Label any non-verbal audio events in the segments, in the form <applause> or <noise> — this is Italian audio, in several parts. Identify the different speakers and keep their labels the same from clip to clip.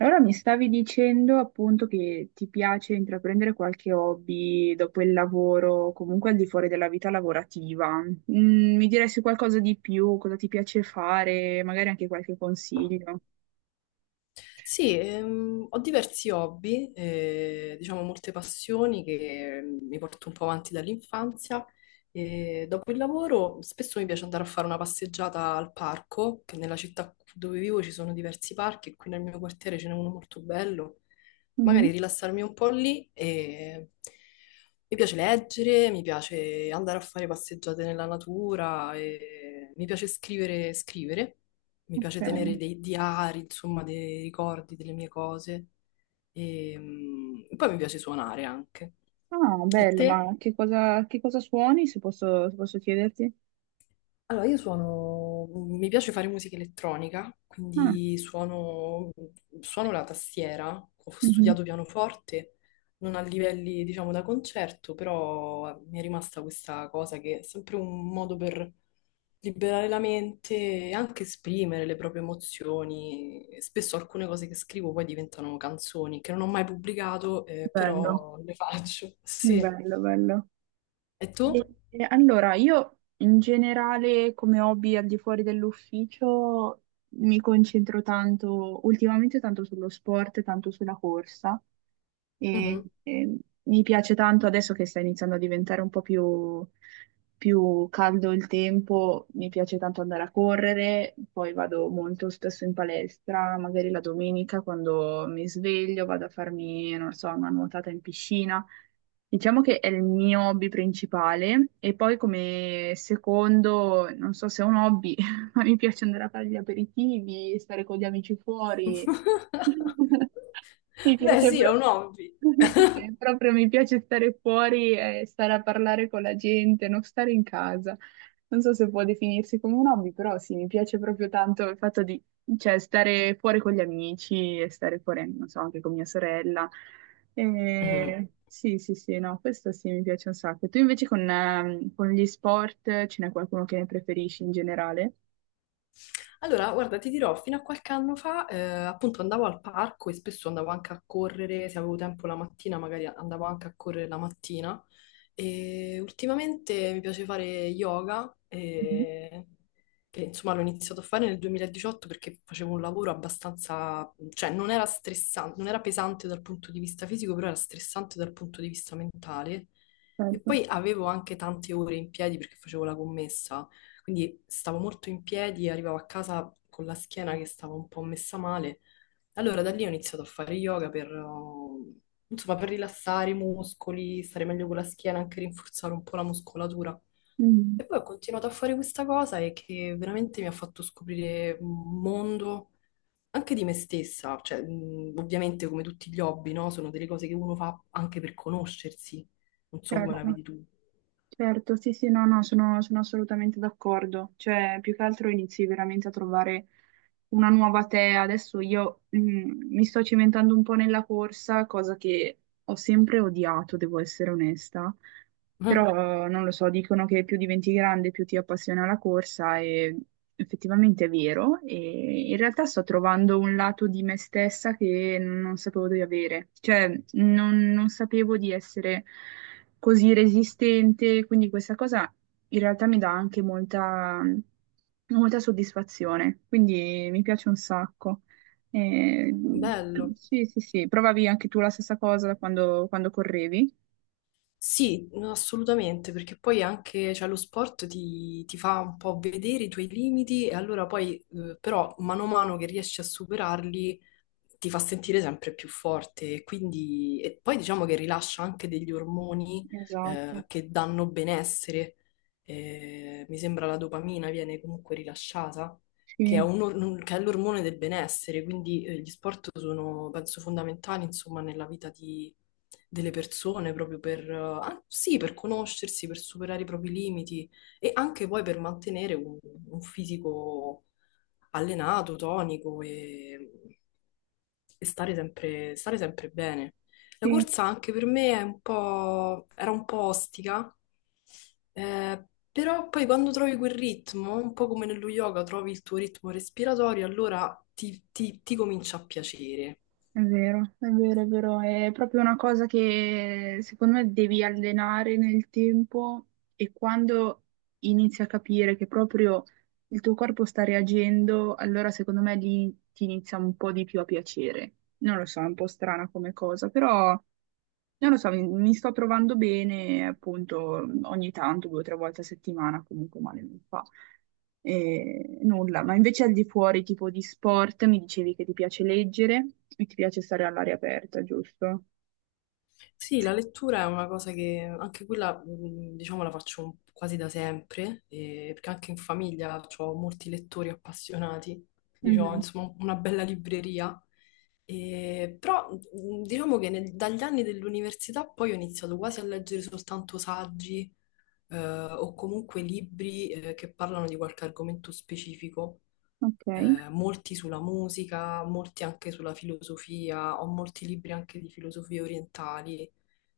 Speaker 1: Allora mi stavi dicendo appunto che ti piace intraprendere qualche hobby dopo il lavoro, comunque al di fuori della vita lavorativa. Mm, mi diresti qualcosa di più, cosa ti piace fare, magari anche qualche consiglio.
Speaker 2: Sì, ho diversi hobby, diciamo molte passioni che mi porto un po' avanti dall'infanzia. E dopo il lavoro spesso mi piace andare a fare una passeggiata al parco, che nella città dove vivo ci sono diversi parchi e qui nel mio quartiere ce n'è uno molto bello.
Speaker 1: Mhm.
Speaker 2: Magari rilassarmi un po' lì e mi piace leggere, mi piace andare a fare passeggiate nella natura, e mi piace scrivere. Mi piace tenere
Speaker 1: Ok.
Speaker 2: dei diari, insomma, dei ricordi delle mie cose. E, poi mi piace suonare anche.
Speaker 1: Ah,
Speaker 2: E
Speaker 1: bello,
Speaker 2: te?
Speaker 1: ma che cosa suoni, se posso chiederti?
Speaker 2: Allora, io mi piace fare musica elettronica,
Speaker 1: Ah,
Speaker 2: quindi suono la tastiera, ho
Speaker 1: mhm.
Speaker 2: studiato pianoforte, non a livelli, diciamo, da concerto, però mi è rimasta questa cosa che è sempre un modo per liberare la mente e anche esprimere le proprie emozioni. Spesso alcune cose che scrivo poi diventano canzoni che non ho mai pubblicato,
Speaker 1: Bello,
Speaker 2: però le faccio. Sì.
Speaker 1: bello, bello.
Speaker 2: E tu?
Speaker 1: Allora, io in generale come hobby al di fuori dell'ufficio mi concentro tanto, ultimamente tanto sullo sport, tanto sulla corsa, e,
Speaker 2: Mhm.
Speaker 1: e mi piace tanto adesso che sta iniziando a diventare un po' più, più caldo il tempo, mi piace tanto andare a correre, poi vado molto spesso in palestra, magari la domenica quando mi sveglio vado a farmi, non so, una nuotata in piscina. Diciamo che è il mio hobby principale e poi come secondo, non so se è un hobby, <laughs> <laughs> mi piace andare a fare gli aperitivi, stare con gli amici fuori.
Speaker 2: <laughs>
Speaker 1: <laughs> Mi
Speaker 2: Beh,
Speaker 1: piace
Speaker 2: sì, è un
Speaker 1: proprio,
Speaker 2: hobby.
Speaker 1: <laughs> sì, proprio mi piace stare fuori e stare a parlare con la gente, non stare in casa. Non so se può definirsi come un hobby, però sì, mi piace proprio tanto il fatto di, cioè, stare fuori con gli amici e stare fuori, non so, anche con mia sorella.
Speaker 2: Mhm.
Speaker 1: E sì, sì, sì, no, questo sì, mi piace un sacco. Tu invece con gli sport ce n'è qualcuno che ne preferisci in generale?
Speaker 2: Allora, guarda, ti dirò, fino a qualche anno fa, appunto andavo al parco e spesso andavo anche a correre, se avevo tempo la mattina, magari andavo anche a correre la mattina. E ultimamente mi piace fare yoga,
Speaker 1: Mhm.
Speaker 2: che insomma l'ho iniziato a fare nel 2018 perché facevo un lavoro abbastanza, cioè non era stressante, non era pesante dal punto di vista fisico, però era stressante dal punto di vista mentale. E
Speaker 1: Certo.
Speaker 2: poi avevo anche tante ore in piedi perché facevo la commessa, quindi stavo molto in piedi, arrivavo a casa con la schiena che stava un po' messa male. Allora da lì ho iniziato a fare yoga per, insomma, per rilassare i muscoli, stare meglio con la schiena, anche rinforzare un po' la muscolatura.
Speaker 1: Mm,
Speaker 2: E poi ho continuato a fare questa cosa e che veramente mi ha fatto scoprire un mondo anche di me stessa, cioè, ovviamente come tutti gli hobby, no? Sono delle cose che uno fa anche per conoscersi. Non so come
Speaker 1: certo,
Speaker 2: la vedi tu.
Speaker 1: certo, sì, sì, no, no, sono assolutamente d'accordo. Cioè, più che altro inizi veramente a trovare una nuova te. Adesso io mi sto cimentando un po' nella corsa, cosa che ho sempre odiato, devo essere onesta.
Speaker 2: <laughs>
Speaker 1: Però non lo so, dicono che più diventi grande, più ti appassiona la corsa e effettivamente è vero. E in realtà sto trovando un lato di me stessa che non sapevo di avere. Cioè, non sapevo di essere così resistente, quindi questa cosa in realtà mi dà anche molta, molta soddisfazione. Quindi mi piace un sacco. Eh,
Speaker 2: Ah, bello.
Speaker 1: sì, sì, sì, provavi anche tu la stessa cosa da quando correvi?
Speaker 2: Sì, no, assolutamente, perché poi anche cioè, lo sport ti fa un po' vedere i tuoi limiti e allora poi, però, mano a mano che riesci a superarli, ti fa sentire sempre più forte. E quindi, e poi diciamo che rilascia anche degli ormoni,
Speaker 1: Esatto.
Speaker 2: che danno benessere. Mi sembra la dopamina viene comunque rilasciata, che è
Speaker 1: Sì,
Speaker 2: che è l'ormone del benessere, quindi gli sport sono, penso, fondamentali, insomma, nella vita delle persone, proprio per, ah, sì, per conoscersi, per superare i propri limiti e anche poi per mantenere un, fisico allenato, tonico e stare sempre bene. La
Speaker 1: sì,
Speaker 2: corsa anche per me era un po' ostica, eh, però poi quando trovi quel ritmo, un po' come nello yoga, trovi il tuo ritmo respiratorio, allora ti comincia a piacere.
Speaker 1: è vero, è vero, è vero, è proprio una cosa che secondo me devi allenare nel tempo e quando inizi a capire che proprio il tuo corpo sta reagendo, allora secondo me lì ti inizia un po' di più a piacere. Non lo so, è un po' strana come cosa, però non lo so, mi sto trovando bene, appunto, ogni tanto, due o tre volte a settimana, comunque male non fa. E nulla, ma invece al di fuori, tipo di sport, mi dicevi che ti piace leggere e ti piace stare all'aria aperta, giusto?
Speaker 2: Sì,
Speaker 1: Sì.
Speaker 2: la lettura è una cosa che anche quella, diciamo, la faccio quasi da sempre, perché anche in famiglia ho molti lettori appassionati, quindi ho
Speaker 1: Mhm.
Speaker 2: insomma una bella libreria. Però diciamo che dagli anni dell'università poi ho iniziato quasi a leggere soltanto saggi, eh, o comunque libri che parlano di qualche argomento specifico,
Speaker 1: Ok.
Speaker 2: molti sulla musica, molti anche sulla filosofia, ho molti libri anche di filosofie orientali,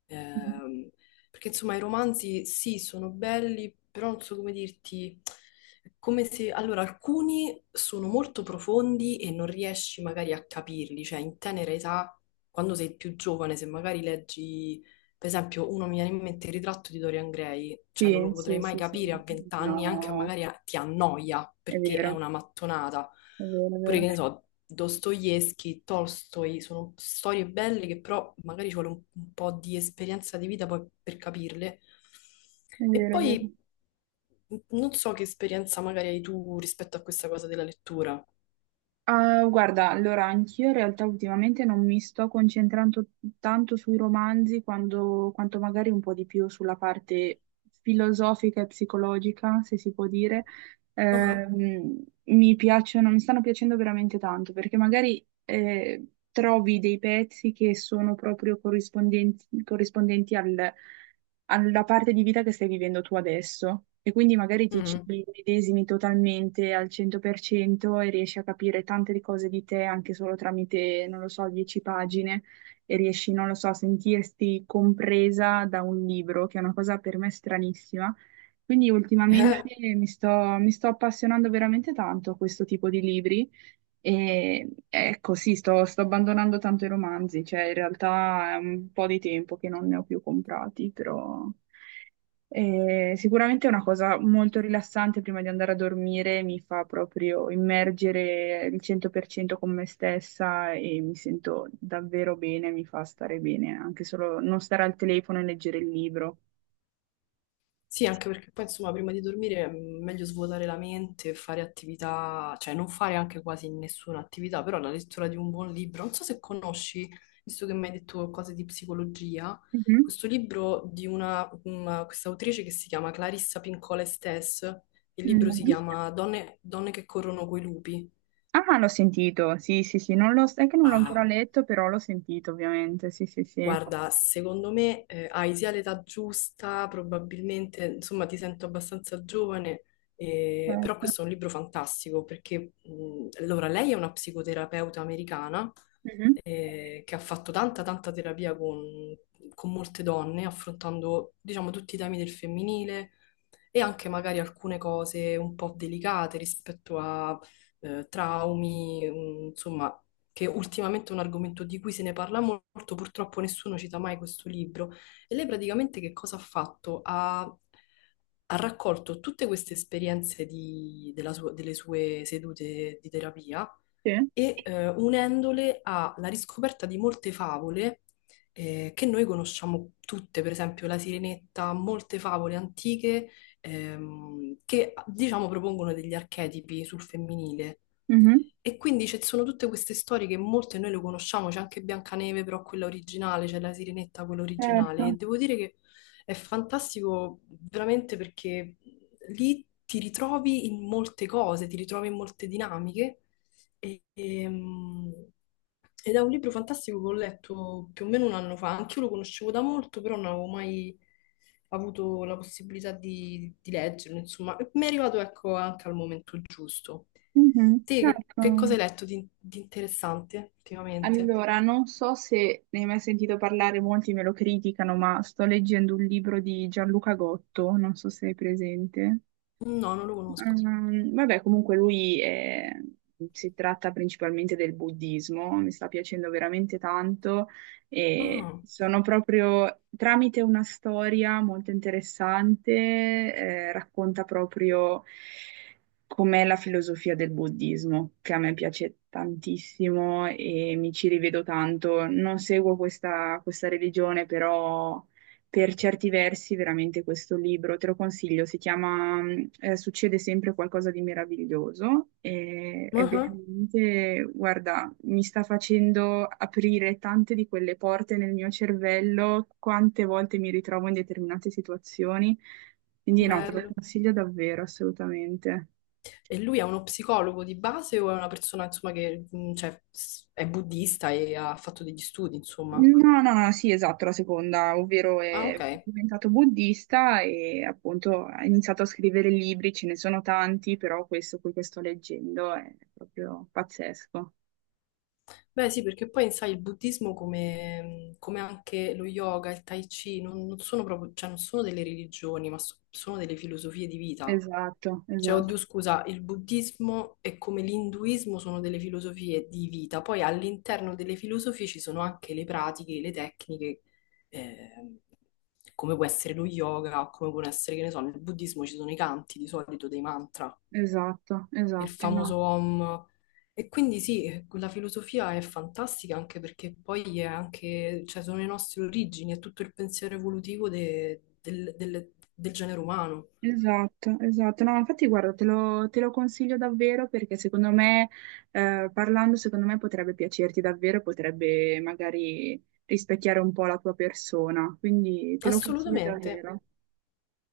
Speaker 2: ehm, perché insomma i romanzi sì, sono belli, però non so come dirti, è come se, allora alcuni sono molto profondi e non riesci magari a capirli, cioè in tenera età, quando sei più giovane, se magari leggi, per esempio, uno mi viene in mente Il ritratto di Dorian Gray, cioè non
Speaker 1: Sì,
Speaker 2: lo potrei
Speaker 1: sì,
Speaker 2: mai
Speaker 1: sì, sì.
Speaker 2: capire a vent'anni, anche
Speaker 1: No,
Speaker 2: magari ti annoia
Speaker 1: è
Speaker 2: perché è
Speaker 1: vero,
Speaker 2: una mattonata.
Speaker 1: è vero, è
Speaker 2: Oppure
Speaker 1: vero,
Speaker 2: che ne so, Dostoevsky, Tolstoi, sono storie belle che però magari ci vuole un, po' di esperienza di vita poi per capirle.
Speaker 1: è
Speaker 2: E
Speaker 1: vero, è vero.
Speaker 2: poi non so che esperienza magari hai tu rispetto a questa cosa della lettura.
Speaker 1: Ah, guarda, allora anch'io in realtà ultimamente non mi sto concentrando tanto sui romanzi quanto magari un po' di più sulla parte filosofica e psicologica, se si può dire.
Speaker 2: Ah,
Speaker 1: Mi piacciono, mi stanno piacendo veramente tanto perché magari trovi dei pezzi che sono proprio corrispondenti, corrispondenti al alla parte di vita che stai vivendo tu adesso e quindi magari
Speaker 2: ah,
Speaker 1: ti ci
Speaker 2: mm.
Speaker 1: medesimi totalmente al 100% e riesci a capire tante cose di te anche solo tramite, non lo so, 10 pagine e riesci, non lo so, a sentirti compresa da un libro, che è una cosa per me stranissima. Quindi ultimamente
Speaker 2: <laughs>
Speaker 1: mi sto, mi sto appassionando veramente tanto a questo tipo di libri e ecco, sì, sto abbandonando tanto i romanzi, cioè in realtà è un po' di tempo che non ne ho più comprati, però sicuramente è una cosa molto rilassante prima di andare a dormire, mi fa proprio immergere il 100% con me stessa e mi sento davvero bene, mi fa stare bene, anche solo non stare al telefono e leggere il libro.
Speaker 2: Sì, anche perché poi insomma prima di dormire è meglio svuotare la mente, fare attività, cioè non fare anche quasi nessuna attività, però la lettura di un buon libro, non so se conosci, visto che mi hai detto cose di psicologia,
Speaker 1: Mhm,
Speaker 2: questo libro di questa autrice che si chiama Clarissa Pincola Estés, il libro si
Speaker 1: mhm.
Speaker 2: chiama Donne, Donne che corrono coi lupi.
Speaker 1: Ah, l'ho sentito, sì, sì, sì, non l'ho, è che non l'ho ancora letto, però l'ho sentito ovviamente, sì, sì, sì.
Speaker 2: Guarda, secondo me hai sia l'età giusta, probabilmente, insomma, ti sento abbastanza giovane, però
Speaker 1: Certo.
Speaker 2: questo è un libro fantastico perché, allora, lei è una psicoterapeuta americana
Speaker 1: Mhm.
Speaker 2: che ha fatto tanta, tanta terapia con molte donne, affrontando, diciamo, tutti i temi del femminile e anche magari alcune cose un po' delicate rispetto a traumi, insomma, che ultimamente è un argomento di cui se ne parla molto, purtroppo nessuno cita mai questo libro. E lei praticamente che cosa ha fatto? Ha raccolto tutte queste esperienze delle sue sedute di terapia
Speaker 1: Sì.
Speaker 2: e unendole alla riscoperta di molte favole, che noi conosciamo tutte, per esempio la Sirenetta, molte favole antiche, che diciamo propongono degli archetipi sul femminile.
Speaker 1: Mhm.
Speaker 2: E quindi ci sono tutte queste storie che molte noi le conosciamo, c'è anche Biancaneve, però quella originale, c'è la Sirenetta, quella originale, e
Speaker 1: Certo.
Speaker 2: devo dire che è fantastico veramente perché lì ti ritrovi in molte cose, ti ritrovi in molte dinamiche, e- ehm, ed è un libro fantastico che ho letto più o meno un anno fa, anch'io lo conoscevo da molto, però non avevo mai avuto la possibilità di leggerlo, insomma, e mi è arrivato ecco anche al momento giusto.
Speaker 1: Mhm.
Speaker 2: Te che cosa
Speaker 1: Certo.
Speaker 2: hai letto di interessante ultimamente?
Speaker 1: Allora, non so se ne hai mai sentito parlare, molti me lo criticano, ma sto leggendo un libro di Gianluca Gotto, non so se è presente.
Speaker 2: No, non lo conosco.
Speaker 1: Vabbè, comunque si tratta principalmente del buddismo, mi sta piacendo veramente tanto e
Speaker 2: Ah,
Speaker 1: sono proprio tramite una storia molto interessante, racconta proprio com'è la filosofia del buddismo, che a me piace tantissimo e mi ci rivedo tanto. Non seguo questa religione, però per certi versi veramente questo libro, te lo consiglio, si chiama Succede sempre qualcosa di meraviglioso e è
Speaker 2: ah,
Speaker 1: veramente, guarda, mi sta facendo aprire tante di quelle porte nel mio cervello, quante volte mi ritrovo in determinate situazioni, quindi no, te lo
Speaker 2: bello.
Speaker 1: consiglio davvero, assolutamente.
Speaker 2: E lui è uno psicologo di base o è una persona, insomma, che cioè, è buddista e ha fatto degli studi, insomma?
Speaker 1: No, no, no, sì, esatto, la seconda, ovvero
Speaker 2: Ah,
Speaker 1: è
Speaker 2: ok.
Speaker 1: diventato buddista e appunto ha iniziato a scrivere libri, ce ne sono tanti, però questo qui che sto leggendo è proprio pazzesco.
Speaker 2: Beh, sì, perché poi, sai, il buddismo come anche lo yoga, il tai chi, non sono proprio, cioè, non sono delle religioni, ma sono delle filosofie di vita.
Speaker 1: Esatto,
Speaker 2: Cioè,
Speaker 1: esatto,
Speaker 2: oddio, scusa, il buddismo e come l'induismo sono delle filosofie di vita, poi all'interno delle filosofie ci sono anche le pratiche, le tecniche, ehm, come può essere lo yoga, o come può essere, che ne so, nel buddismo ci sono i canti di solito dei mantra,
Speaker 1: esatto,
Speaker 2: il
Speaker 1: esatto, no.
Speaker 2: famoso Om. E quindi sì, la filosofia è fantastica anche perché poi è anche, cioè, sono le nostre origini, è tutto il pensiero evolutivo del genere umano.
Speaker 1: Esatto, esatto. No, infatti guarda, te lo consiglio davvero perché secondo me, parlando, secondo me potrebbe piacerti davvero, potrebbe magari rispecchiare un po' la tua persona, quindi te lo consiglio
Speaker 2: Assolutamente.
Speaker 1: davvero.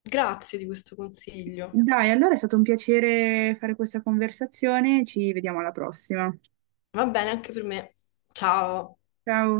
Speaker 2: Grazie di questo consiglio.
Speaker 1: Dai, allora è stato un piacere fare questa conversazione, ci vediamo alla prossima.
Speaker 2: Va bene anche per me. Ciao.
Speaker 1: Ciao.